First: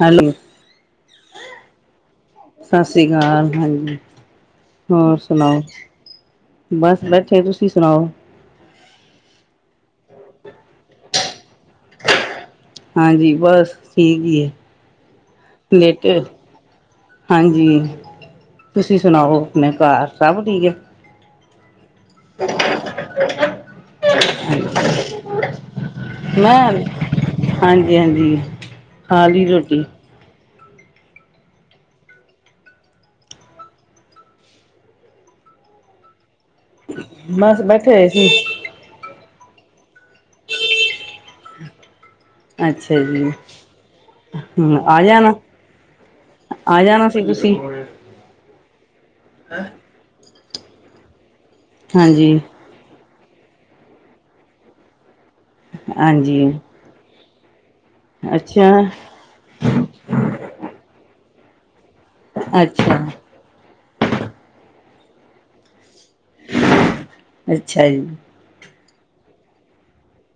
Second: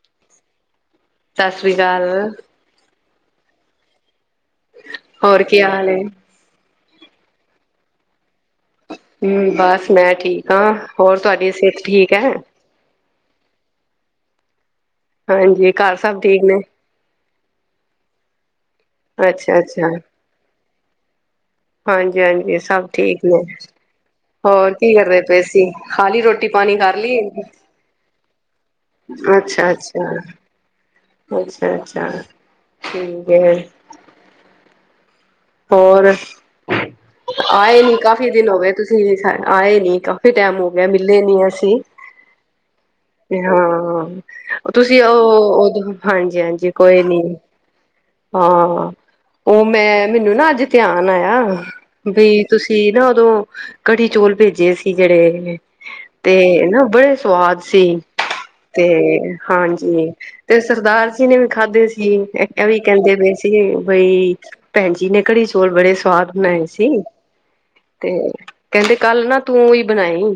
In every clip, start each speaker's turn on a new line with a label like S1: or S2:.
S1: Hello
S2: ਸਤਿ ਸ੍ਰੀ ਅਕਾਲ।
S1: ਸ਼੍ਰੀ ਕਾਲ ਹਾਂਜੀ। ਹੋਰ ਸੁਣਾਓ।
S2: ਕੀ ਹਾਲ ਏ
S1: ਬਸ ਬੈਠੇ ਤੁਸੀਂ ਸੁਣਾਓ।
S2: ਹਮ ਬਸ ਮੈਂ ਠੀਕ ਹਾਂ ਹੋਰ ਤੁਹਾਡੀ ਸਿਹਤ ਠੀਕ ਹੈ।
S1: ਹਾਂਜੀ ਬਸ ਠੀਕ ਹੀ ਹੈ।
S2: ਹਾਂਜੀ ਘਰ
S1: ਲੇਟੇ
S2: ਸਭ ਠੀਕ ਨੇ।
S1: ਹਾਂਜੀ। ਤੁਸੀਂ ਸੁਣਾਓ
S2: ਅੱਛਾ
S1: ਆਪਣੇ
S2: ਅੱਛਾ
S1: ਘਰ ਸਭ ਠੀਕ ਹੈ।
S2: ਹਾਂਜੀ-ਹਾਂਜੀ ਸਭ ਠੀਕ ਨੇ ਹੋਰ ਕੀ ਕਰਦੇ ਪਏ ਅਸੀਂ ਖਾ ਲਈ ਰੋਟੀ
S1: ਮੈਂ
S2: ਪਾਣੀ ਕਰ ਲਈ
S1: ਹਾਂਜੀ ਹਾਂਜੀ ਖਾ ਲਈ ਰੋਟੀ
S2: ਅੱਛਾ-ਅੱਛਾ। ਅੱਛਾ-ਅੱਛਾ ਠੀਕ ਹੈ। ਹੋਰ
S1: ਬਸ
S2: ਆਏ
S1: ਬੈਠੇ
S2: ਨੀ
S1: ਹੋਏ ਸੀ
S2: ਕਾਫੀ ਦਿਨ ਹੋ ਗਏ ਤੁਸੀਂ ਨੀ ਸ ਆਏ ਨੀ ਕਾਫੀ ਟਾਈਮ ਹੋ ਗਿਆ ਮਿਲੇ ਨੀ ਅਸੀ।
S1: ਅੱਛਾ ਜੀ
S2: ਹਾਂ
S1: ਹਮ ਆ
S2: ਤੁਸੀਂ
S1: ਜਾਣਾ
S2: ਉਹ ਦੋਂ ਹਾਂਜੀ-ਹਾਂਜੀ
S1: ਆ
S2: ਕੋਈ
S1: ਜਾਣਾ
S2: ਨੀ
S1: ਸੀ ਤੁਸੀਂ
S2: ਹਾਂ ਉਹ ਮੈਂ ਮੈਨੂੰ ਨਾ ਅੱਜ ਧਿਆਨ ਆਇਆ
S1: ਹਾਂਜੀ
S2: ਵੀ ਤੁਸੀਂ ਨਾ ਉਦੋਂ ਕੜੀ ਚੋਲ ਭੇਜੇ ਸੀ ਜਿਹੜੇ ਤੇ
S1: ਹਾਂਜੀ
S2: ਨਾ ਬੜੇ ਸਵਾਦ ਸੀ
S1: ਅੱਛਾ
S2: ਤੇ ਹਾਂਜੀ ਤੇ ਸਰਦਾਰ ਕਿਨੇ ਵੀ ਖਾਧੇ ਸੀ ਵੀ ਐਵੀ ਵੀ
S1: ਅੱਛਾ
S2: ਕਹਿੰਦੇ ਪਏ ਸੀਗੇ। ਬਈ ਭੈਣ ਜੀ ਨੇ ਘੜੀ ਚੋਲ ਬੜੇ ਸਵਾਦ ਬਣਾਏ ਸੀ
S1: ਅੱਛਾ
S2: ਤੇ
S1: ਜੀ
S2: ਕਹਿੰਦੇ ਕੱਲ ਨਾ ਤੂੰ ਉਹ ਈ ਬਣਾਈ।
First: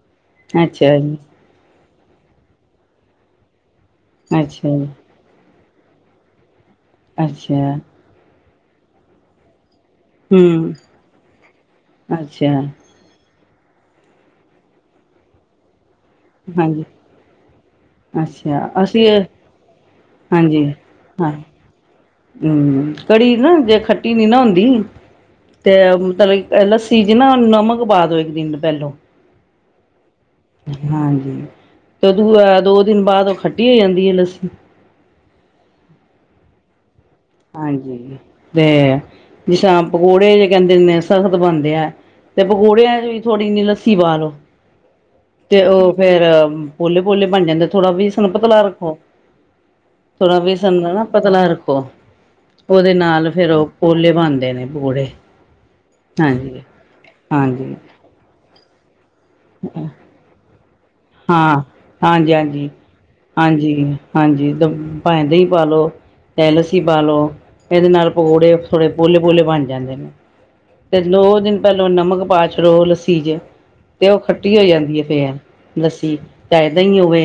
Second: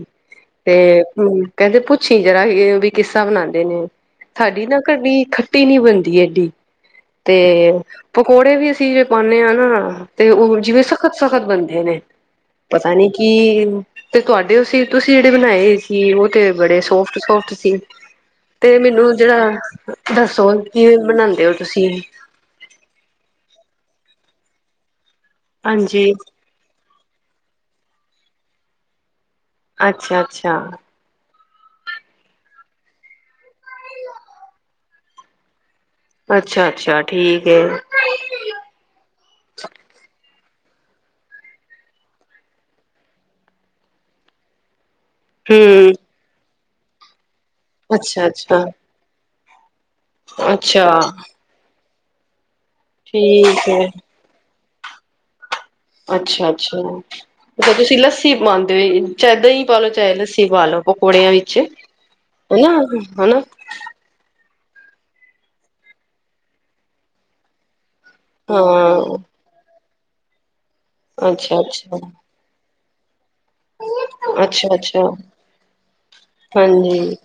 S2: ਤੇ
S1: ਅੱਛਾ ਜੀ
S2: ਹ ਕਹਿੰਦੇ ਪੁੱ ਛੀ ਜਰਾ ਵੀ ਬਈ ਕਿਸਾ ਬਣਾਉਂਦੇ ਨੇ। ਸਾਡੀ
S1: ਅੱਛਾ
S2: ਨਾ
S1: ਜੀ
S2: ਕਰਡੀ ਖ ਤੀ ਨੀ ਬਣਦੀ ਐਡੀ। ਤੇ
S1: ਅੱਛਾ
S2: ਭੁੱ ਕੋੋੜੇ ਵੀ ਅਸੀਂ ਪਾਨੇ ਆ ਨਾ ਤੇ ਉਹ
S1: ਹਮ
S2: ਜਿਵੇਂ ਸਖਤ-ਸਖਤ ਬਣਦੇ ਨੇ
S1: ਅੱਛਾ
S2: ਪਤਾ ਨੀ ਕਿ ਤੇ ਤੁਹਾਡੇ ਅਸੀਂ ਤੁਸੀਂ ਜਿਹੜੇ ਬਣਾਏ ਕਿ ਉਹ ਤੇ ਬੜੇ
S1: ਹਾਂਜੀ
S2: ਸੋਫਟ ਸੋਫਟ ਸੀ
S1: ਅੱਛਾ
S2: ਤੇ
S1: ਅਸੀਂ
S2: ਮੈਨੂੰ ਜਿਹੜਾ ਦੱਸੋ
S1: ਹਾਂਜੀ
S2: ਕੀ
S1: ਹਾਂ
S2: ਬਣਾਉਦੇ ਹੋ ਤੁਸੀਂ
S1: ਰਟੀ ਨੀ ਨਾ ਹੁੰਦੀ ਤੇ
S2: ਹਾਂਜੀ
S1: ਮਤਲਬ ਇਹਦਾ ਚੀਜ਼ ਨਾ ਨਮਕ ਪਾ ਦੋ ਇੱਕ ਦਿਨ ਪਹਿਲੋਂ
S2: ਅੱਛਾ ਅੱਛਾ
S1: ਹਾਂਜੀ ਤੇ ਉਦੋਂ ਦੋ ਦਿਨ ਬਾਅਦ ਉਹ ਖੱਟੀ ਹੋ ਜਾਂਦੀ ਹੈ ਲੱਸੀ
S2: ਅੱਛਾ ਅੱਛਾ ਠੀਕ ਹੈ
S1: ਹਾਂਜੀ ਤੇ ਜ ਪਕੌੜੇ ਕਹਿੰਦੇ ਨੇ ਸਖ਼ਤ ਬਣਦੇ ਆ ਤੇ ਪਕੌੜਿਆਂ ਚ ਵੀ ਥੋੜ੍ਹੀ ਜਿਨੀ ਲੱਸੀ ਪਾ ਲੋੋ ਤੇ
S2: ਹਮ
S1: ਉਹ ਫੇਰ ਬੋਲੇ ਬੋਲੇ ਬਣ ਜਾਂਦਾ ਥੋੜਾ
S2: ਅੱਛਾ
S1: ਵੇਸਣ ਪਤਲਾ
S2: ਅੱਛਾ
S1: ਰੱਖੋ ਥੋੜ੍ਹਾ ਵੇਸਣ
S2: ਅੱਛਾ
S1: ਹਨਾ ਪਤਲਾ ਰੱਖੋ ਉਹਦੇ ਨਾਲ ਫੇਰ ਉਹ
S2: ਠੀਕ ਹੈ
S1: ਪੋਲੇ ਬਣਦੇ ਨੇ ਬੜੇ
S2: ਅੱਛਾ ਅੱਛਾ ਤੁਸੀਂ ਲੱਸੀ ਤੇ ਚਾਹੇ ਦਹੀਂ ਪਾਲੋ ਚਾਹੇ ਲੱਸੀ ਪਾ ਲੋ ਪਕੌੜਿਆਂ ਵਿੱਚ
S1: ਹਾਂ ਹਾਂਜੀ ਹਾਂਜੀ
S2: ਹਨਾ ਹਨਾ
S1: ਹਾਂਜੀ ਹਾਂਜੀ। ਭਾਂਵੇਂ ਦਹੀ ਪਾ ਲਉ ਤੇ ਲੱਸੀ ਪਾ ਲਉ ਇਹਦੇ ਨਾਲ ਪਕੌੜੇ ਥੋੜ੍ਹੇ
S2: ਹਾਂ
S1: ਪੋਲੇ ਪੋਲੇ ਬਣ ਜਾਂਦੇ ਨੇ। ਦੋ ਦਿਨ
S2: ਅੱਛਾ
S1: ਪਹਿਲਾਂ
S2: ਅੱਛਾ
S1: ਨਮਕ ਪਾ ਛਡੋ। ਚੀਜ਼ ਹੈ। ਤੇ ਉਹ ਖੱਟੀ ਹੋ
S2: ਅੱਛਾ
S1: ਜਾਂਦੀ
S2: ਅੱਛਾ
S1: ਹੈ ਫੇਰ ਲੱਸੀ ਚਾਹੇ
S2: ਹਾਂਜੀ
S1: ਹੋਵੇ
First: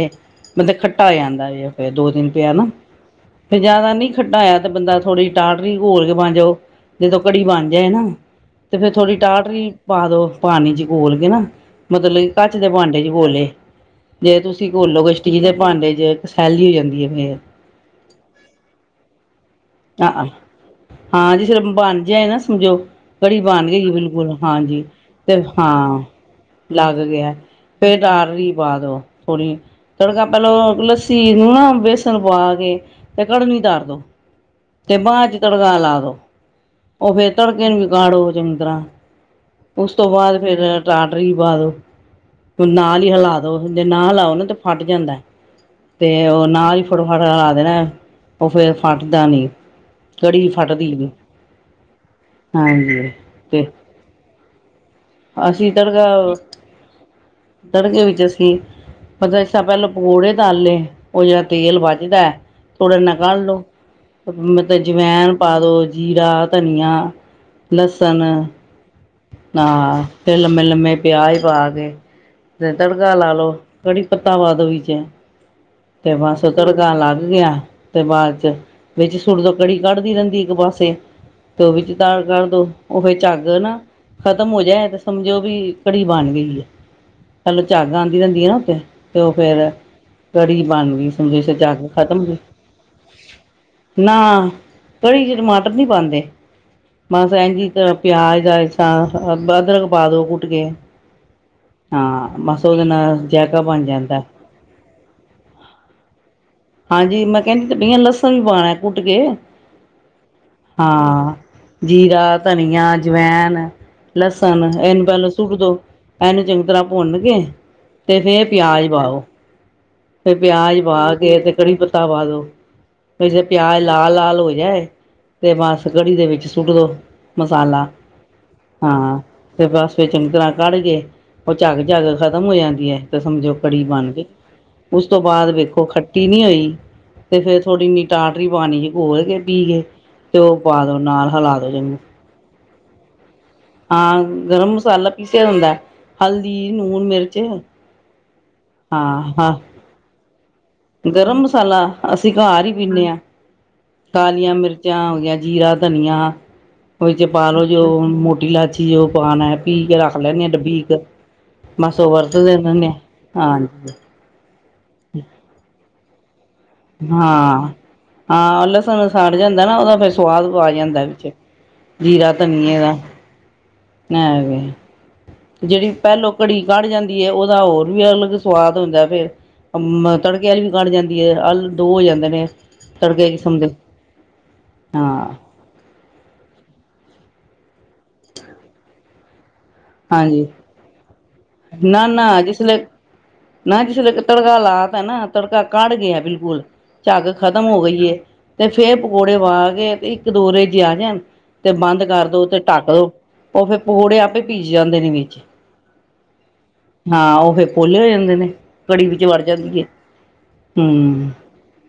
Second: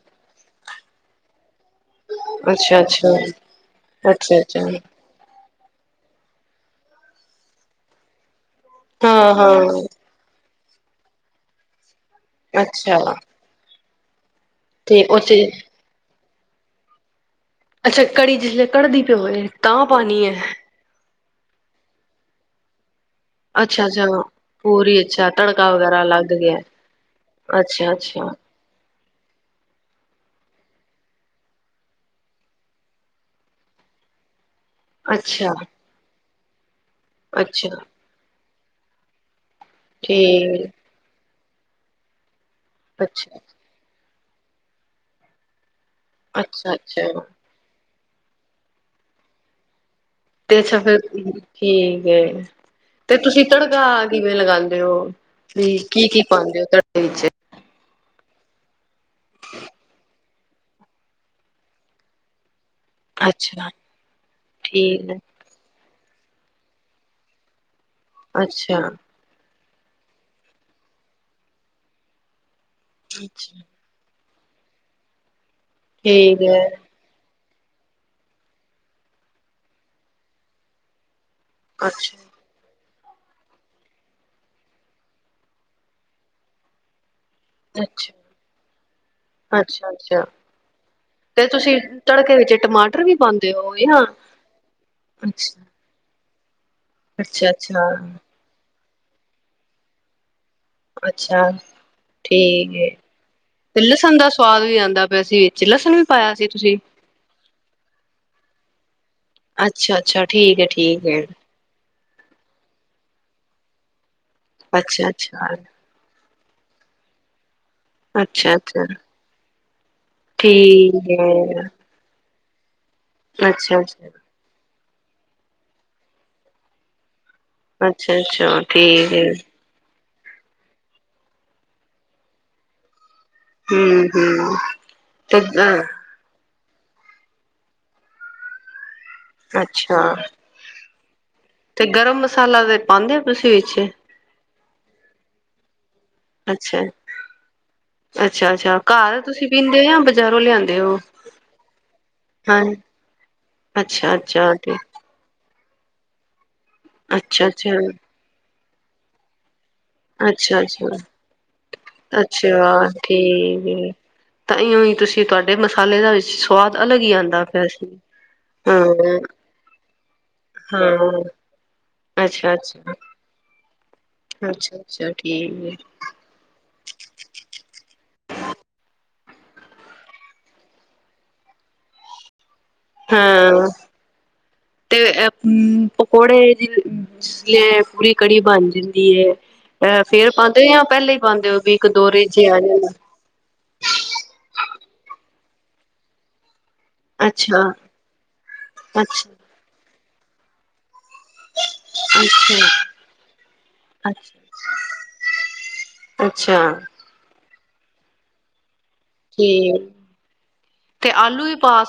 S1: ਬੰਦਾ ਖੱਟਾ ਹੋ ਜਾਂਦਾ ਹੈ। ਦੋ ਦਿਨ ਪਿਆ ਨਾ
S2: ਅੱਛਾ ਅੱਛਾ
S1: ਫੇਰ ਜਿਆਦਾ ਨਹੀਂ ਖਟਾ
S2: ਅੱਛਾ
S1: ਹੋਇਆ
S2: ਅੱਛਾ
S1: ਤੇ ਬੰਦਾ ਥੋੜੀ ਟਾਟਰੀ ਘੋਲ ਕੇ ਬਣ ਜਾ ਜਦੋਂ ਕੜ੍ਹੀ ਬਣ ਜਾਏ ਨਾ ਤੇ ਫਿਰ ਥੋੜ੍ਹੀ
S2: ਹਾਂ
S1: ਟਾਹਟਰੀ
S2: ਹਾਂ
S1: ਪਾ ਦਿਉ। ਪਾਣੀ ਚ ਘੋਲ ਕੇ ਨਾ ਮਤਲਬ ਕਿ ਕੱਚ ਦੇ
S2: ਅੱਛਾ
S1: ਭਾਂਡੇ [unintelligible] ਬੋਲੇ ਜੇ ਤੁਸੀਂ ਘੋਲੋ
S2: ਤੇ
S1: ਗੇ
S2: ਉੱਥੇ
S1: ਸਟੀਲ ਦੇ ਭਾਂਡੇ ਚ ਸੈਲੀ ਹੋ ਜਾਂਦੀ ਐ ਫੇਰ
S2: ਅੱਛਾ ਕੜੀ ਜਿਸ ਲੇ ਕੜਦੀ ਪਿਓ ਏ ਤਾਂ ਪਾਨੀ
S1: ਹਾਂ
S2: ਐ
S1: ਹਾਂ ਜੇ ਫੇਰ ਬਣ ਜਾਏ ਨਾ ਸਮਝੋ ਕੜੀ ਬਣ ਗਈ
S2: ਅੱਛਾ
S1: ਜੀ
S2: ਅੱਛਾ
S1: ਬਿਲਕੁੱਲ ਹਾਂਜੀ
S2: ਪੂਰੀ ਅੱਛਾ
S1: ਤੇ
S2: ਤੜਕਾ
S1: ਹਾਂ
S2: ਵਗੈਰਾ ਲੱਗ ਗਿਆ
S1: ਲੱਗ ਗਿਆ
S2: ਅੱਛਾ
S1: ਫੇਰ
S2: ਅੱਛਾ
S1: ਟਾਟਰੀ ਪਾ ਦੋ। ਥੋੜ੍ਹੀ ਤੜਕਾ ਪਹਿਲੌ ਲੱਸੀ ਨੂੰ ਨਾ ਬੇਸਣ ਪਾ ਕੇ ਤੇ ਕੜਮੀ ਧਰ ਦੋ। ਤੇ ਬਾਅਦ ਚ
S2: ਅੱਛਾ
S1: ਤੜਕਾ ਲਾ ਦੋ ਉਹ ਫੇਰ ਤੜਕੇ
S2: ਅੱਛਾ
S1: ਨੂੰ ਵੀ ਕਾਡੋ [unintelligible] ਤਰ੍ਹਾਂ ਉਸ ਤੋਂ ਬਾਅਦ ਫੇਰ
S2: ਠੀਕ
S1: ਟਾਟਰੀ ਪਾਦੋ ਹੁਣ ਨਾਲ ਹੀ ਹਿਲਾ
S2: ਅੱਛਾ
S1: ਦੋ ਜੇ ਨਾ ਹਿਲਾਓ ਦੁੱਧ ਫਟ ਜਾਂਦਾ। ਤੇ ਉਹ
S2: ਅੱਛਾ
S1: ਨਾਲ ਹੀ
S2: ਅੱਛਾ
S1: ਫਟੋਫਟ ਹਲਾ ਦੇਣਾ। ਉਹ ਫੇਰ ਫਟਦਾ ਨੀ। ਕੜੀ
S2: ਤੇ ਅੱਛਾ
S1: ਫਟਦੀ
S2: ਫੇਰ
S1: ਨੀ
S2: ਠੀਕ ਐ, ਤੇ ਤੁਸੀਂ ਤੜਕਾ ਕਿਵੇਂ ਲਗਾਉਂਦੇ ਓ
S1: ਅਸੀਂ
S2: ਵੀ
S1: ਤੜਕਾ
S2: ਕੀ-ਕੀ ਪਾਉਂਦੇ ਓ ਤੜਕੇ ਵਿੱਚ?
S1: ਜਸ [unintelligible] ਮਤਲਬ ਇਸਾ ਪਹਿਲਾਂ ਪਕੌੜੇ ਤਲ ਲਏ ਉਹ ਜਿਹੜਾ ਤੇਲ ਵੱਚਦਾ ਥੋੜੇ ਨਿਕਾਲ ਲੋ,
S2: ਅੱਛਾ
S1: ਮਤਲਬ
S2: ਠੀਕ ਹੈ
S1: ਜਵੈਨ ਪਾ ਦੋ ਜੀਰਾ, ਧਨੀਆ ਲਸਨ,
S2: ਅੱਛਾ
S1: ਹਾਂ ਫਿਰ ਲੰਮੇ ਲੰਮੇ ਪਿਆਜ ਪਾ ਕੇ ਤੇ ਤੜਕਾ ਲਾ
S2: ਠੀਕ
S1: ਲੋ ਕੜੀ ਪੱਤਾ ਪਾ ਦੋ ਵਿਚ, ਤੇ ਬਸ
S2: ਹੈ
S1: ਤੜਕਾ ਲੱਗ ਗਿਆ। ਤੇ ਬਾਅਦ ਚ ਵਿੱਚ ਸੁੱਟ ਦੀ ਕੜੀ ਕੜਦੀ ਰਹਿੰਦੀ ਇੱਕ ਪਾਸੇ, ਤੇ ਉਹ ਵਿਚ
S2: ਅੱਛਾ
S1: ਤਾਲ ਕਰਦੋ, ਓ ਫੇਰ ਝੱਗ ਨਾ ਖਤਮ ਹੋ ਜਾਏ ਤੇ ਸਮਝੋ ਵੀ ਘੜੀ ਬਣ ਗਈ ਐ। ਚਲੋ ਝੱਗ
S2: ਅੱਛਾ
S1: ਆਉਂਦੀ ਰਹਿੰਦੀ ਆ ਨਾ ਉੱਥੇ ਤੇ ਉਹ ਫੇਰ
S2: ਅੱਛਾ ਅੱਛਾ
S1: ਕੜੀ ਬਣ ਗਈ
S2: ਤੇ
S1: ਸਮਝੋ ਚਾ
S2: ਤੁਸੀਂ
S1: ਕੇ ਖਤਮ
S2: ਤੜਕੇ
S1: ਹੋ,
S2: ਵਿੱਚ ਟਮਾਟਰ ਵੀ ਪਾਉਂਦੇ ਹੋ ਜਾਂ
S1: ਨਾ ਕੜੀ ਚ
S2: ਅੱਛਾ
S1: ਟਮਾਟਰ ਨੀ ਪਾਉਂਦੇ। ਮ
S2: ਅੱਛਾ
S1: ਸਹਿਗੀ
S2: ਅੱਛਾ
S1: ਤਰ ਪਿਆਜ ਹੈ। ਹ ਅਦਰਕ ਪਾਦੋ ਕੁ
S2: ਅੱਛਾ
S1: ਬਸ
S2: ਠੀਕ
S1: ਉਹਦੇ
S2: ਹੈ,
S1: ਨਾਲ ਜਾਇਕਾ
S2: ਤੇ
S1: ਬਣ
S2: ਲਸਣ
S1: ਜਾਂਦਾ
S2: ਦਾ ਸਵਾਦ ਵੀ ਆਉਂਦਾ ਪਿਆ ਸੀ। ਲਸਣ ਵੀ ਪਾਇਆ ਸੀ ਤੁਸੀਂ
S1: ਹਾਂਜੀ ਮੈਂ ਕਹਿੰਦੀ ਤੇ ਪਈਆਂ ਲਸਣ ਵੀ ਪਾਉਣਾ ਕੁੱਟ ਕੇ
S2: ਅੱਛਾ ਅੱਛਾ ਠੀਕ ਹੈ ਠੀਕ ਹੈ
S1: ਹਾਂ ਜੀਰਾ ਧਨੀਆ ਜਵੈਨ ਹੈਨ ਲਸਣ ਇਹਨੂੰ
S2: ਅੱਛਾ
S1: ਪਹਿਲ
S2: ਅੱਛਾ
S1: ਸੁੱਟ ਦੋ, ਇਹਨੂੰ ਚੰਗੀ ਤਰ੍ਹਾਂ ਭੁੰਨ ਕੇ, ਤੇ ਫੇਰ
S2: ਅੱਛਾ ਅੱਛਾ
S1: ਪਿਆਜ ਪਾਓ। ਫਿਰ ਪਿਆਜ
S2: ਠੀਕ
S1: ਪਾ ਕੇ ਤੇ
S2: ਹੈ
S1: ਕੜੀ ਪੱਤਾ ਪਾ ਦੋ। ਇਸੇ
S2: ਅੱਛਾ
S1: ਪਿਆਜ਼
S2: ਅੱਛਾ
S1: ਲਾਲ ਲਾਲ ਹੋ ਜਾਏ। ਤੇ ਬੱਸ ਕੜੀ ਦੇ ਵਿੱਚ ਸੁੱਟ ਦੋ। ਮਸਾਲਾ
S2: ਅੱਛਾ, ਅੱਛਾ ਠੀਕ
S1: ਹਾਂ
S2: ਹੈ।
S1: ਤੇ ਬਸ ਫਿਰ ਚੰਗੀ ਤਰ੍ਹਾਂ ਕੜ ਕੇ, ਉਹ ਝੱਗ -ਝੱਗ ਖ਼ਤਮ ਹੋ ਜਾਂਦੀ ਏ।
S2: ਹਮ, ਹਮ
S1: ਉਸ ਤੋਂ ਬਾਅਦ
S2: ਤੇ
S1: ਵੇਖੋ, ਖੱਟੀ ਨਹੀਂ ਹੋਈ। ਤੇ ਫੇਰ ਥੋੜ੍ਹੀ ਇੰਨੀ ਟਾਟਰੀ ਪਾਉਣੀ ਏ। ਘੋਲ ਕੇ, ਪੀ ਕੇ,
S2: ਅੱਛਾ
S1: ਤੇ ਉਹ ਪਾ ਦੋ ਨਾਲ, ਹਿਲਾ ਦੋ ਜਨੂੰ।
S2: ਪਾੰਦੇ
S1: ਹਾਂ, ਗਰਮ ਮਸਾਲਾ ਪੀਸਿਆ ਹੁੰਦੈ। ਹਲਦੀ,
S2: ਅੱਛਾ
S1: ਲੂਣ, ਮਿਰਚ।
S2: ਅੱਛਾ, ਅੱਛਾ ਘਾਰ
S1: ਹਾਂ
S2: ਤੁਸੀਂ
S1: ਹਾਂ
S2: ਪੀਂਦੇ ਆ, ਬਜ਼ਾਰ ਰੋਲਿਆ
S1: ਗਰਮ ਮਸਾਲਾ, ਅਸੀਂ ਘਾਰ ਹੀ ਪਿੱਨੇ ਆਂ।
S2: ਅੱਛਾ ਅੱਛਾ
S1: ਕਾਲੀਆਂ
S2: ਤੇ
S1: ਮਿਰਚਾਂ ਹੋਗੀਆਂ, ਜੀਰਾ ਧਨੀਆ। ਉਹ ਚ
S2: ਅੱਛਾ
S1: ਪਾ ਲੋ
S2: ਅੱਛਾ
S1: ਜੋ, ਮੋਟੀ ਲਾਚ ਜੀਓ ਪਾਨ ਐ ਪੀ ਕੇ ਰੱਖ ਲੈਨੇ ਆ,
S2: ਅੱਛਾ
S1: ਡਬੀ
S2: ਅੱਛਾ
S1: ਇਕ, ਬਸ ਉਹ ਵਰਤ ਦੇ ਰਿਹਨੇ ਆ, ਹਾਂਜੀ।
S2: ਤਾਂ ਇਉਂ ਹੀ ਤੁਸੀਂ, ਤੁਹਾਡੇ ਮ ਖਾਣੇ ਦਾ ਵਿੱਚ [inaudible] ਹੀ ਆਉਂਦਾ ਪਿਆ
S1: ਹਾਂ,
S2: ਸੀ
S1: ਹਾਂ ਉਹ ਲਸਨ ਸੜ ਜਾਂਦੈ ਨਾ, ਉਹਦਾ ਫਿਰ ਸਵਾਦ ਆ ਜਾਂਦਾ
S2: ਹਾਂ
S1: ਵਿੱਚ, ਜੀਰਾ
S2: ਅੱਛਾ
S1: ਧਨੀਏ
S2: ਅੱਛਾ
S1: ਦਾ। ਐ
S2: ਅੱਛਾ ਅੱਛਾ ਠੀਕ
S1: ਜਿਹੜੀ ਪਹਿਲੋਂ ਕੜੀ ਕੜ ਜਾਂਦੀ ਐ, ਉਹਦਾ ਹੋਰ ਵੀ ਅਲੱਗ ਸਵਾਦ ਹੁੰਦੈ ਫੇਰ। ਤੜਕੇ ਵਾਲੀ ਵੀ ਕੜ ਜਾਂਦੀ ਐ, ਅਲ ਦੋ ਹੋ ਜਾਂਦੇ ਨੇ। ਤੜਕੇ ਕਿਸਮ
S2: ਹਾਂ,
S1: ਦੇ
S2: ਤੇ
S1: ਹਾਂ
S2: ਐ ਪਕੌੜੇ ਜ ਪੂਰੀ ਕੜੀ ਬਣ ਜਾਂਦੀ ਹੈ। ਫੇਰ
S1: ਹਾਂਜੀ
S2: ਪਾਉਂਦੇ ਓ, ਜਾਂ ਪਹਿਲੇ ਈ ਪਾਉਂਦੇ ਓ, ਵੀ ਇੱਕ
S1: ਨਾ
S2: ਦੋ
S1: ਨਾ
S2: ਰੇਜੇ ਆ
S1: ਜਿਸਲੇ
S2: ਜਾਣ।
S1: ਨਾ ਜਿਸਲੇ ਤੜਕਾ ਲਾ ਤਾ ਨਾ ਤੜਕਾ ਕਾੜ ਗਿਆ, ਬਿਲਕੁਲ। ਝੱਗ
S2: ਅੱਛਾ
S1: ਖ਼ਤਮ ਹੋ ਗਈ ਏ, ਤੇ ਫੇਰ
S2: ਅੱਛਾ
S1: ਪਕੌੜੇ ਵ ਕੇ ਤੇ ਇੱਕ ਦੋਰੇ ਜੇ, ਆ ਜਾਣ। ਤੇ ਬੰਦ ਕਰ ਦੋ, ਤੇ
S2: ਅੱਛਾ
S1: ਢੱਕ ਦੋ, ਉਹ ਫੇਰ ਪਕੋੜੇ ਆਪੇ
S2: ਅੱਛਾ
S1: ਭੀਜ ਜਾਂਦੇ ਨੇ ਵਿੱਚ
S2: ਅੱਛਾ
S1: ਹਾਂ ਉਹਹੀ ਪੋਲੇ ਹੋ ਜਾਂਦੇ ਨੇ ਘੜੀ ਵਿੱਚ ਵੜ ਜਾਂਗੀ ਹੈ
S2: ਠੀਕ
S1: ਹਮ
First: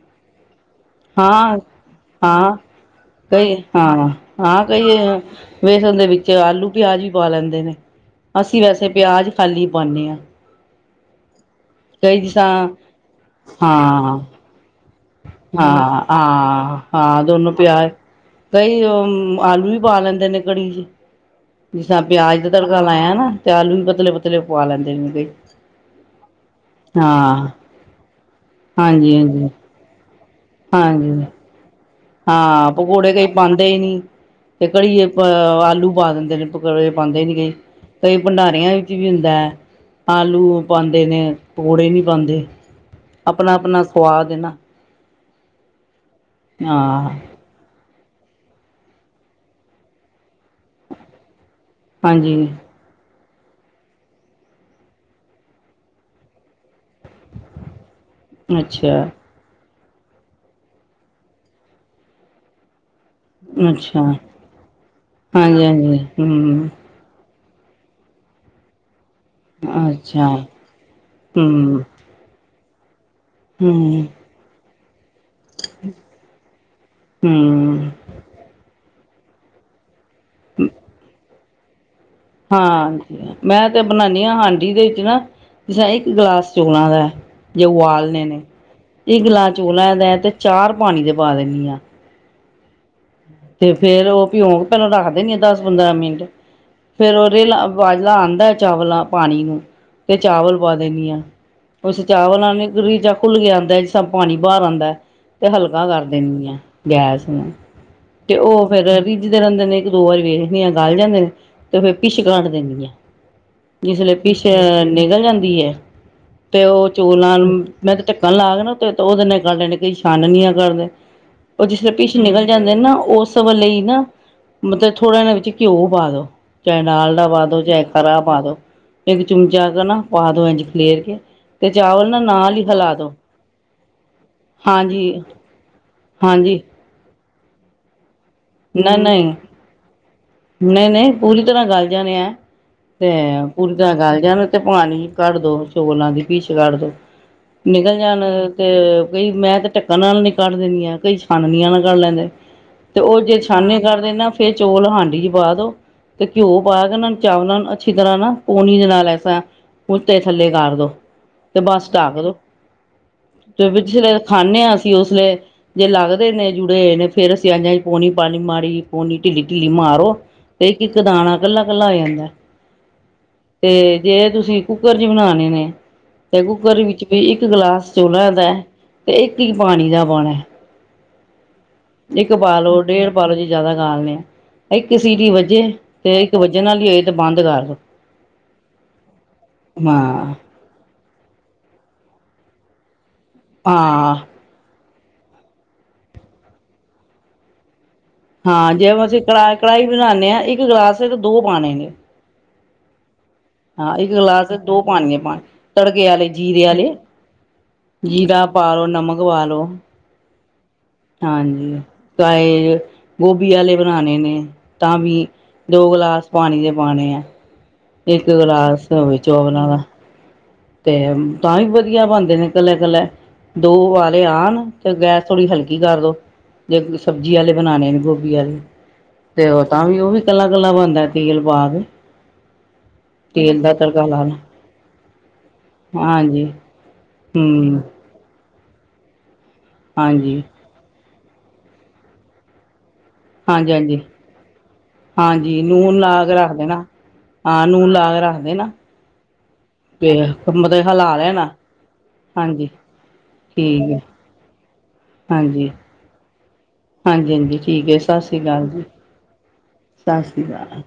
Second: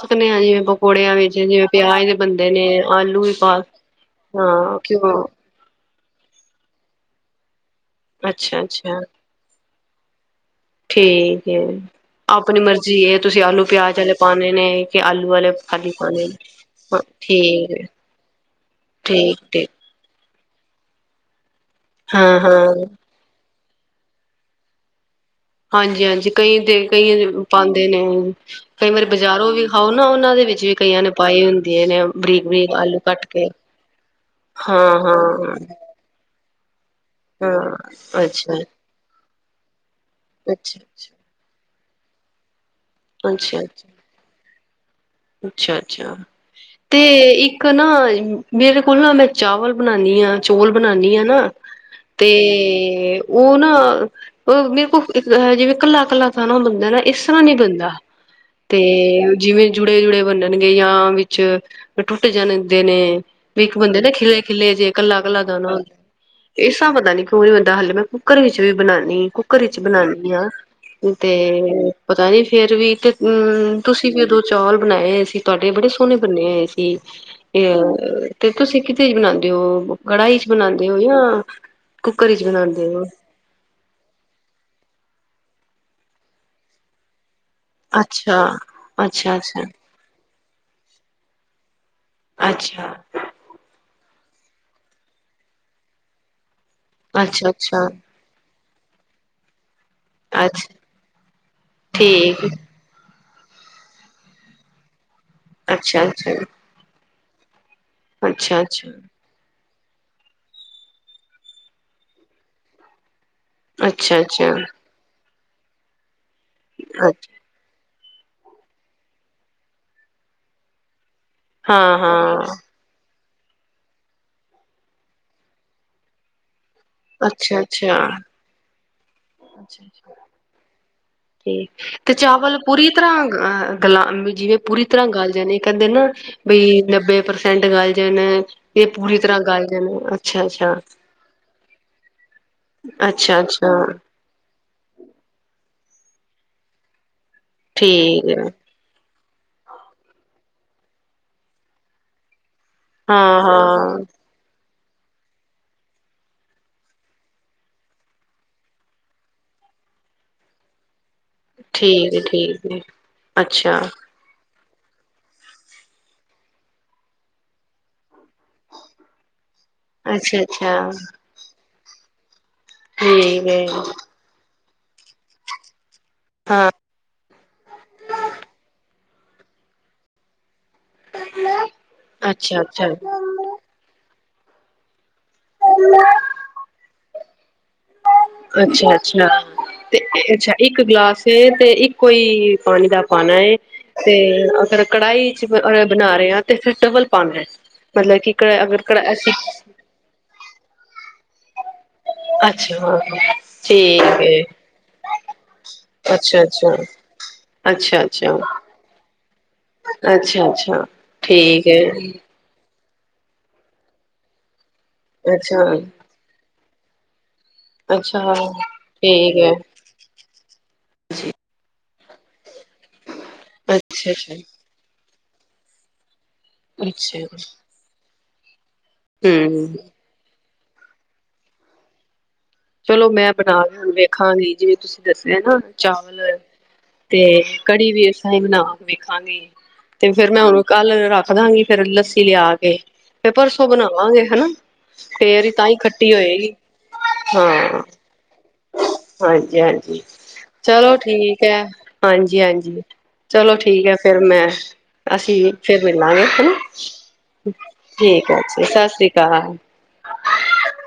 S2: ਆ ਜਿਂ ਬ ਪਕੌੜਿਆਂ ਵਿੱਚ ਜਿਵੇਂ ਪਿਆਜ ਦੇ ਬੰਦੇ
S1: ਹਾਂ
S2: ਨੇ ਆਲੂ ਵੀ ਪਾ
S1: ਕਈ ਹਾਂ
S2: ਹਾਂ
S1: ਕਈ
S2: ਘਓ
S1: ਦੇ ਵਿੱਚ ਆਲੂ ਪਿਆਜ ਵੀ ਪਾ ਲੈਂਦੇ ਨੇ ਅਸੀਂ
S2: ਅੱਛਾ
S1: ਵੈਸੇ
S2: ਅੱਛਾ
S1: ਪਿਆਜ ਖਾਲੀ ਪਾਉਂਦੇ ਹਾਂ
S2: ਠੀਕ
S1: ਕਈ ਜਿਸ
S2: ਆਪਣੀ
S1: ਤਰ੍ਹਾਂ
S2: ਮਰਜ਼ੀ ਤੁਸੀਂ ਆਲੂ ਪਿਆਜ ਵਾਲੇ
S1: ਹਾਂ
S2: ਪਾਣੇ ਨੇ ਕਿ ਆਲੂ ਵਾਲੇ ਖਾਲੀ
S1: ਹਾਂ
S2: ਪਾਉਣੇ ਨੇ
S1: ਹਾਂ ਹਾਂ ਦੋਨੋ ਪਿਆ
S2: ਠੀਕ
S1: ਕਈ
S2: ਠੀਕ ਠੀਕ
S1: ਆਲੂ ਵੀ ਪਾ ਲੈਂਦੇ ਨੇ ਗੜੀ ਜ ਜਿਸਿਸਾਂ ਪਿਆਜ ਦਾ ਤੜਕਾ
S2: ਹਾਂ-ਹਾਂ,
S1: ਲਾਇਆ ਨਾ ਤੇ ਆਲੂ ਵੀ ਪਤਲੇ ਪਤਲੇ ਪਾ ਲੈਂਦੇ ਨੇ ਕਈ
S2: ਹਾਂਜੀ ਹਾਂਜੀ ਕਈ ਦੇ ਕਈ
S1: ਹਾਂ
S2: ਪਾਉਂਦੇ ਨੇ ਕਈ ਵਾਰੀ
S1: ਹਾਂਜੀ ਹਾਂਜੀ
S2: ਬਜ਼ਾਰੋਂ ਵੀ ਖਾਓ ਨਾ ਉਹਨ ਉਹਨਾਂ ਦੇ ਵਿੱਚ ਵੀ ਕਈਆਂ ਨੇ
S1: ਹਾਂਜੀ
S2: ਪਏ ਹੁੰਦੇਆਂ ਨੇ
S1: ਹਾਂ
S2: ਬਰੀਕ-ਬਰੀਕ ਆਲੂ
S1: ਪਕੌੜੇ
S2: ਕੱਟ
S1: ਕਈ
S2: ਕੇ।
S1: ਪਾਉਦੇ ਹੀ ਨਹੀਂੀ ਤੇ ਘੜੀ ਅ
S2: ਹਾਂ-ਹਾਂ,
S1: ਆਲੂ ਪਾ ਦਿੰਦੇ ਤਪ ਕ ਪਾਉਂਦੇ ਨੀ ਕਈ
S2: ਹਾਂ
S1: ਕਈ
S2: ਹਾਂ ਅੱਛਾ,
S1: ਭੰਡਾਰੀਆਂ ਵਿੱਚ ਵੀ ਹੁੰਦਾ ਹੈ ਆਲੂ ਪਾਂਦੇ
S2: ਅੱਛਾ-ਅੱਛਾ,
S1: ਨੇ, ਪਕੌੜੇ ਨਹੀਂ ਪਾਂਦੇ। ਆਪਣਾ, ਆਪਣਾ ਸੁਵਾਦ ਹੈ ਨਾ,
S2: ਅੱਛਾ! ਅੱਛਾ! ਤੇ,
S1: ਹਾਂ
S2: ਇੱਕ ਨਾ ਮੇਰੇ ਕੋਲ ਨਾ ਮੈਂ ਚਾਵਲ ਬਣਾਉਦੀ ਹਾਂ, ਚੌਲ ਬਣਾਣੀ ਆ ਹ ਨਾ
S1: ਹਾਂਜੀ
S2: ਤੇ, ਉਹ ਨਾ, ਉਹ ਮੇਰੇ ਕੋਲ ਇੱਕ ਜਿਵੇਂ ਕੱਲਾ ਕੱਲਾ ਖਾਣਾ ਬਣਦਾ ਨਾ ਇਸ ਤਰ੍ਹਾਂ ਨੀ ਬਣਦਾ ਤੇ,
S1: ਅੱਛਾ
S2: ਜਿਵੇਂ ਜੁੜੇ ਜੁੜੇ ਬਣਨਗੇ ਜਾਂ ਵਿੱਚ ਟੁੱਟ ਜਾਂਣਦੇ ਨੇ ਵੀ ਇੱਕ ਬੰਦੇ
S1: ਅੱਛਾ
S2: ਨਾ ਖਿਲੇ-ਖਿਲੇ ਜੇ ਕੱਲਾ-ਕੱਲਾ
S1: ਹਾਂਜੀ
S2: ਦਾਣਾ,
S1: ਹਾਂਜੀ ਹਮ
S2: ਇਸ ਤਰ੍ਹਾਂ ਪਤਾ ਨੀ ਓਹ ਨੀ ਹੁੰਦਾ ਹੱਲ, ਮੈਂ ਕੁੱਕਰ ਵਿੱਚ ਵੀ ਬਣਾਉਦੀ ਕੁੱਕਰ ਵਿੱਚ
S1: ਅੱਛਾ
S2: ਬਣਾਉਦੀ ਹਾਂ, ਤੇ
S1: ਹਮ
S2: ਪਤਾ ਨੀ ਫੇਰ ਵੀਹ ਤੇ ਹੂੰ,
S1: ਹਮ
S2: ਤੁਸੀਂ ਕਿਦੋ ਚੋਲ ਬਨਾਏ। ਤੁਹਾਡੇ ਬੜੇ ਸੋਹਨੇ ਬਣੇ ਹੋਏ ਸੀ
S1: ਹਮ
S2: ਅ, ਤੇ ਤੁਸੀਂ ਕਿਤੇ ਈ ਬਣਾਉਂਦੇ ਓ। ਕੜਾਈ ਚ ਬਣਾਦੇ ਹੋ ਜਾਂ ਕੁੱਕਰ ਵਿੱਚ ਬਣਾਉਂਦੇ
S1: ਹਾਂ
S2: ਹੋ
S1: ਜੀ, ਮੈਂ ਤੇ ਬਣਾਨੀ ਹਾਂ ਹਾਂਡੀ ਵਿੱਚ ਨਾ ਜਾਂ ਇੱਕ ਗਲਾਸ ਚੌਲਾ ਦਾ- ਜੇ ਉਬਾਲਨੇ
S2: ਅੱਛਾ,
S1: ਨੇ, ਇਕ
S2: ਅੱਛਾ,
S1: ਗਲਾਸ
S2: ਅੱਛਾ,
S1: ਚੋਲਾ ਦਾ ਤੇ ਚਾਰ ਪਾਨੀ ਦੇ ਪਾ ਦੇਣੀ ਆਂ
S2: ਅਛਾ!
S1: ਤੇ, ਫੇਰ ਉਹ ਭਿਉਂ ਕੇ ਪਹਿਲਾਂ ਰੱਖ ਦਿਨੀਂ ਆ ਦਸ ਪੰਦਰਾਂ ਮਿੰਟ। ਫੇਰ ਉਹ
S2: ਅੱਛਾ,
S1: ਰੀਲਾ
S2: ਅੱਛਾ,
S1: ਬਾਲਾ ਆਦਾਂ ਏ ਚਾਵਲਾ ਪਾਨੀ ਨੂੰ- ਤੇ ਚਾਵਲ ਪਾ
S2: ਅੱਛਾ।
S1: ਦੇਨੀ ਆ। ਉਸ
S2: ਠੀਕ
S1: ਚਾਵਲਾ ਗਰੀ ਚ ਖੁੱਲ ਕੇ ਆਦਾਂ ਜਿਸਾ ਪਾਣੀ ਬਾਹਰ ਆਦਾਂ ਹੈ। ਤੇ ਹਲਕਾ
S2: ਅੱਛਾ
S1: ਕਰ
S2: ਅੱਛਾ
S1: ਦਿੰਨੀ ਆ ਗੈਸ। [inaudible] ਤੇ,
S2: ਅੱਛਾ ਅੱਛਾ
S1: ਉਹ ਫਿਰ ਰਿੱਝਦੇ ਰਹਿੰਦੇ ਨੇ। ਇੱਕ ਦੋ ਵਾਰੀ ਵੇਖਦੀ ਆ ਗਲ ਜਾਂਦੇ ਨੇ, ਤੇ ਫਿਰ ਪਿੱਛੇ ਕਾਢ ਦਿੰਨੀ ਆ। ਜਿਸ ਲੇ
S2: ਅੱਛਾ ਅੱਛਾ
S1: ਪਿੱਛੇ ਨਿਕਲ ਜਾਂਦੀ। ਕੀ ਐ? ਤੇ ਉਹ
S2: ਅੱਛ
S1: ਚੌਲਾ ਨੂੰ ਮੈਂ ਤੇ ਢੱਕਣ ਲਾ ਦੇਣਾ ਉੱਤੇ। ਉਹਦੇ ਨਾਲ ਈ ਕੱਢ ਲੈਂਨੀ ਆ, ਕਈ ਛਾਨਣੀ ਨਾਲ ਕੱਢਦੇ। ਉਹ ਜਿਸ ਦੇ
S2: ਹਾਂ
S1: ਪੀਸ ਨਿਕਲ
S2: ਹਾਂ
S1: ਜਾਂਦੇ। ਉਸ ਵੇਲੇ ਈ ਨਾ ਮਤਲਬ ਥੋੜਾ, ਜਿਆ ਵਿੱਚ ਘਿਓ ਪਾ ਦਿਉ। ਚਾਏ ਡਾਲਡਾ ਪਾ ਦੋ,
S2: ਅੱਛਾ ਅੱਛਾ
S1: ਚਾਏ
S2: ਅੱਛਾ
S1: ਖਰਾ ਪਾ ਦੋ। ਇੱਕ ਚਮੁਚਾ ਕੁ ਨਾ ਪਾ ਦੋ ਇੰਝ ਖਲੇਰ ਕੇ।
S2: ਤੇ ਤੇ
S1: ਨਾ ਨਾਲ
S2: ਚਾਵਲ
S1: ਹੀ
S2: ਪੂਰੀ
S1: ਹਿਲਾ ਦੋ
S2: ਤਰ੍ਹਾਂ ਅ ਗਲਾ ਜਿਵੇਂ, ਪੂਰੀ ਤਰ੍ਹਾਂ
S1: ਹਾਂਜੀ
S2: ਗਲ ਜਾਂਦੇ ਕਹਿੰਦੇ ਨਾ
S1: ਹਾਂਜੀ
S2: ਬਈ ਨੱਬੇ ਪਰਸੈਂਟ ਗਲ ਜਨ।
S1: ਨਾ ਨਹੀਂ,
S2: ਅੱਛਾ
S1: ਨਹੀਂ ਨਹੀਂ, ਪੂਰੀ ਤਰ੍ਹਾਂ ਗਲ ਜਾਣੇ ਐ, ਤੇ
S2: ਅੱਛਾ
S1: ਪੂਰੀ
S2: ਅੱਛਾ
S1: ਤਰ੍ਹਾਂ ਗਲ ਜਾਣੇ ਤੇ ਪਾਣੀ ਕੱਢ ਦੋ। ਚੋਲਾਂ ਦੀ ਪਿੱਛ ਕੱਢ ਦੋ। ਨਿਕਲ ਜਾਣ
S2: ਠੀਕ ਹੈ
S1: ਤੇ ਕਈ ਮੈਂ ਤੇ ਢੱਕਣ ਨਾਲ ਨੀ ਕੱਢ ਦਿੰਦੀ ਆ, ਕਈ ਛਾਨਨੀਆਂ ਨਾਲ ਕੱਢ ਲੈਂਦੇ। ਤੇ ਉਹ ਜੇ
S2: ਹਾਂ
S1: ਛਾਨਣੀ
S2: ਹਾਂ
S1: ਕਢਦੇ ਨਾ ਫੇਰ ਚੋਲ ਹਾਂਡੀ ਚ ਪਾ ਦੋ, ਤੇ ਘਿਓ ਪਾ ਕੇ ਉਹਨਾਂ ਨੂੰ ਚਾਵਲਾਂ ਨੂੰ ਅੱਛੀ ਤਰ੍ਹਾਂ ਨਾ ਪੋਣੀ ਦੇ ਨਾਲ ਐਸ ਤਰ੍ਹਾਂ ਉਤੇ ਥੱਲੇ ਕਰ ਦੋ। ਤੇ ਬਸ
S2: ਠੀਕ
S1: ਢੱਕ
S2: ਹੈ
S1: ਦੋ
S2: ਠੀਕ ਹੈ
S1: ਤੇ
S2: ਅੱਛਾ
S1: ਵਿੱਚ ਖਾਂਦੇ ਹਾਂ ਅਸੀਂ ਉਸ ਵੇਲੇ ਜੇ ਲੱਗਦੇ ਨੇ ਜੁੜੇ ਹੋਏ ਨੇ, ਫੇਰ ਅਸੀਂ ਐਂਜ ਇੰਜ ਪੌਣੀ ਮਾੜੀ ਪੋਣੀ ਢਿੱਲੀ ਢਿੱਲੀ ਮਾਰੋ,
S2: ਅੱਛਾ
S1: ਤੇ ਇੱਕ
S2: ਅੱਛਾ
S1: ਇੱਕ ਦਾਣਾ ਕੱਲਾ ਕੱਲਾ ਹੋ ਜਾਂਦਾ।
S2: ਠੀਕ ਹੈ
S1: ਤੇ ਜੇ ਤੁਸੀਂ ਕੁੱਕਰ ਚ ਬਣਾਣੇ ਨੇ। ਤੇ
S2: ਹਾਂ
S1: ਕੁੱਕਰ ਵਿੱਚ ਵੀ ਇੱਕ ਗਲਾਸ ਚੋਲਾ ਦਾ ਤੇ ਇੱਕ ਹੀ ਪਾਣੀ ਦਾ ਪਾਉਣਾ। ਇੱਕ
S2: ਅੱਛਾ
S1: ਪਾਲੋ,
S2: ਅੱਛਾ
S1: ਡੇਢ ਪਾਲੋ ਜੇ ਜ਼ਿਆਦਾ ਗਾਲਣੇ ਆ। [unintelligible] ਸੀਟੀ ਵੱਜੇ ਤੇ ਇੱਕ ਵੱਜਣ ਨਾਲ ਹੀ ਬੰਦ ਕਰ ਦਿਉ।
S2: ਅੱਛਾ, ਅੱਛਾ ਤੇ
S1: ਹਾਂ
S2: ਅੱਛਾ ਇੱਕ ਗਲਾਸ ਤੇ ਇੱਕੋ ਹੀ ਪਾਣੀ ਦਾ ਪਾਣਾ ਏ ਤੇ
S1: ਹਾਂ।
S2: ਅਗਰ ਕੜਾਹੀ ਚ ਬਣਾ ਰਹੇ ਹਾਂ ਤੇ ਫਿਰ ਟਬਲ ਪਾ ਰਹੇ
S1: ਹਾਂ ਜੇ ਅਸੀਂ ਕ ਕੜਾਹੀ ਬਣਾਉਦੇ ਹਾਂ ਇੱਕ ਗਲਾਸ ਤੇ ਦੋ ਪਾਣੇ ਨੇ
S2: ਅੱਛਾ ਹਾਂ ਹਾਂ
S1: ਹਾਂ ਇੱਕ ਗਲਾਸ ਦੋ ਪਾਣੀ ਹੈ ਪਾਣੀ ਤੜਕੇ ਵਾਲੇ ਜੀਰੇ
S2: ਅੱਛਾ-ਅੱਛਾ,
S1: ਵਾਲੇ
S2: ਅੱਛਾ-ਅੱਛਾ,
S1: ਜੀਰਾ ਪਾੋ ਨਮਕ ਅਗਵਾ ਲੋ
S2: ਅੱਛਾ-ਅੱਛਾ ਠੀਕ ਏ।
S1: ਹਾਂਜੀ ਤਾਂ ਇਹ ਗੋਭੀ ਵਾਲੇ ਬਣਾਉਣੇ ਨੇ ਤਾਂ ਵੀ ਦੋ
S2: ਅੱਛਾ-ਅੱਛਾ
S1: ਗਲਾਸ ਪਾਣੀ ਦੇ ਵਣੇ ਆ ਇੱਕ ਗਲਾਸ ਹੋਵੇ
S2: ਠੀਕ ਐ
S1: ਚੋਵਲਾਂ ਦਾ ਤੇ ਤਾਂ ਹੀ ਵਧੀਆ ਬਣਦੇ ਨੇ ਇਕੱਲਾ ਇਕੱਲਾ। ਦੋ ਵਾਲੇ
S2: ਅੱਛਾ-ਅੱਛਾ।
S1: ਆਉਣ ਤੇ ਗੈਸ ਥੋੜ੍ਹੀ ਹਲਕੀ ਕਰ ਦੋ। ਜੇ
S2: ਅੱਛਾ
S1: ਸਬਜ਼ੀ ਵਾਲੇ ਬਣਾਉਣੇ ਨੇ ਵੀ ਆਲੇ ਤੇ ਉਹ
S2: ਹੂੰ
S1: ਤਾਂ ਵੀ ਉਹ ਵੀ ਕੱਲਾ ਗਲਾ ਬਣਦਾ ਤੇਲ ਪਾ ਕੇ
S2: ਚਲੋ ਮੈਂ ਬਣਾ
S1: ਤੇਲ ਦਾ
S2: ਲ
S1: ਤੜਕਾ ਲਾਣਾ
S2: ਵੇਖਾਂਗੀ ਜਿਵੇਂ ਤੁਸੀਂ ਦੱਸਿਆ ਹੈ ਨਾ ਚਾਵਲ
S1: ਹਾਂਜੀ
S2: ਤੇ
S1: ਹੂੰ
S2: ਕੜੀ ਵੀ ਏਸ ਤਰ੍ਹਾਂ ਹੀ ਬਣਾਵਾਗੀ। ਵੇਖਾਂਗੇ ਤੇ ਫੇਰ ਮੈਂ
S1: ਹਾਂਜੀ
S2: ਉਹਨੂੰ ਕੱਲ ਰਾਤੀ ਕਰਾਗੀ ਫੇਰ ਲੱਸੀ ਲਿਆ ਕੇ ਫਿਰ ਪਰਸੋਂ
S1: ਹਾਂਜੀ ਹਾਂਜੀ
S2: ਬਣਾਵਾਂਗੇ ਹਨਾ। ਫੇਰ ਹੀ
S1: ਹਾਂਜੀ
S2: ਤਾਂ ਹੀ
S1: ਨੂਨ
S2: ਖੱਟੀ
S1: ਲਾ ਕੇ ਰੱਖ
S2: ਹੋਏਗੀ।
S1: ਦੇਣਾ ਹਾਂ ਨੂੰਹ ਲਾ ਕੇ ਰੱਖਦੇ ਨਾ
S2: ਹਾਂਜੀ। ਹਾਂਜੀ ਹਾਂਜੀ ਚਲੋ ਠੀਕ
S1: ਲੈਣਾ
S2: ਹੈ ਹਾਂਜੀ ਹਾਂਜੀ ਚਲੋ ਠੀਕ ਹੈ ਫਿਰ ਮੈਂ ਅਸੀਂ
S1: ਹਾਂਜੀ
S2: ਫਿਰ ਮਿਲਾਂਗੇ ਹੈ ਨਾ
S1: ਹਾਂਜੀ ਹਾਂਜੀ ਠੀਕ ਹੈ ਸਤਿ ਸ਼੍ਰੀ ਅਕਾਲ ਜੀ
S2: ਸਤਿ ਸ੍ਰੀ ਅਕਾਲ।
S1: ਸਤਿ ਸ਼੍ਰੀ ਅਕਾਲ।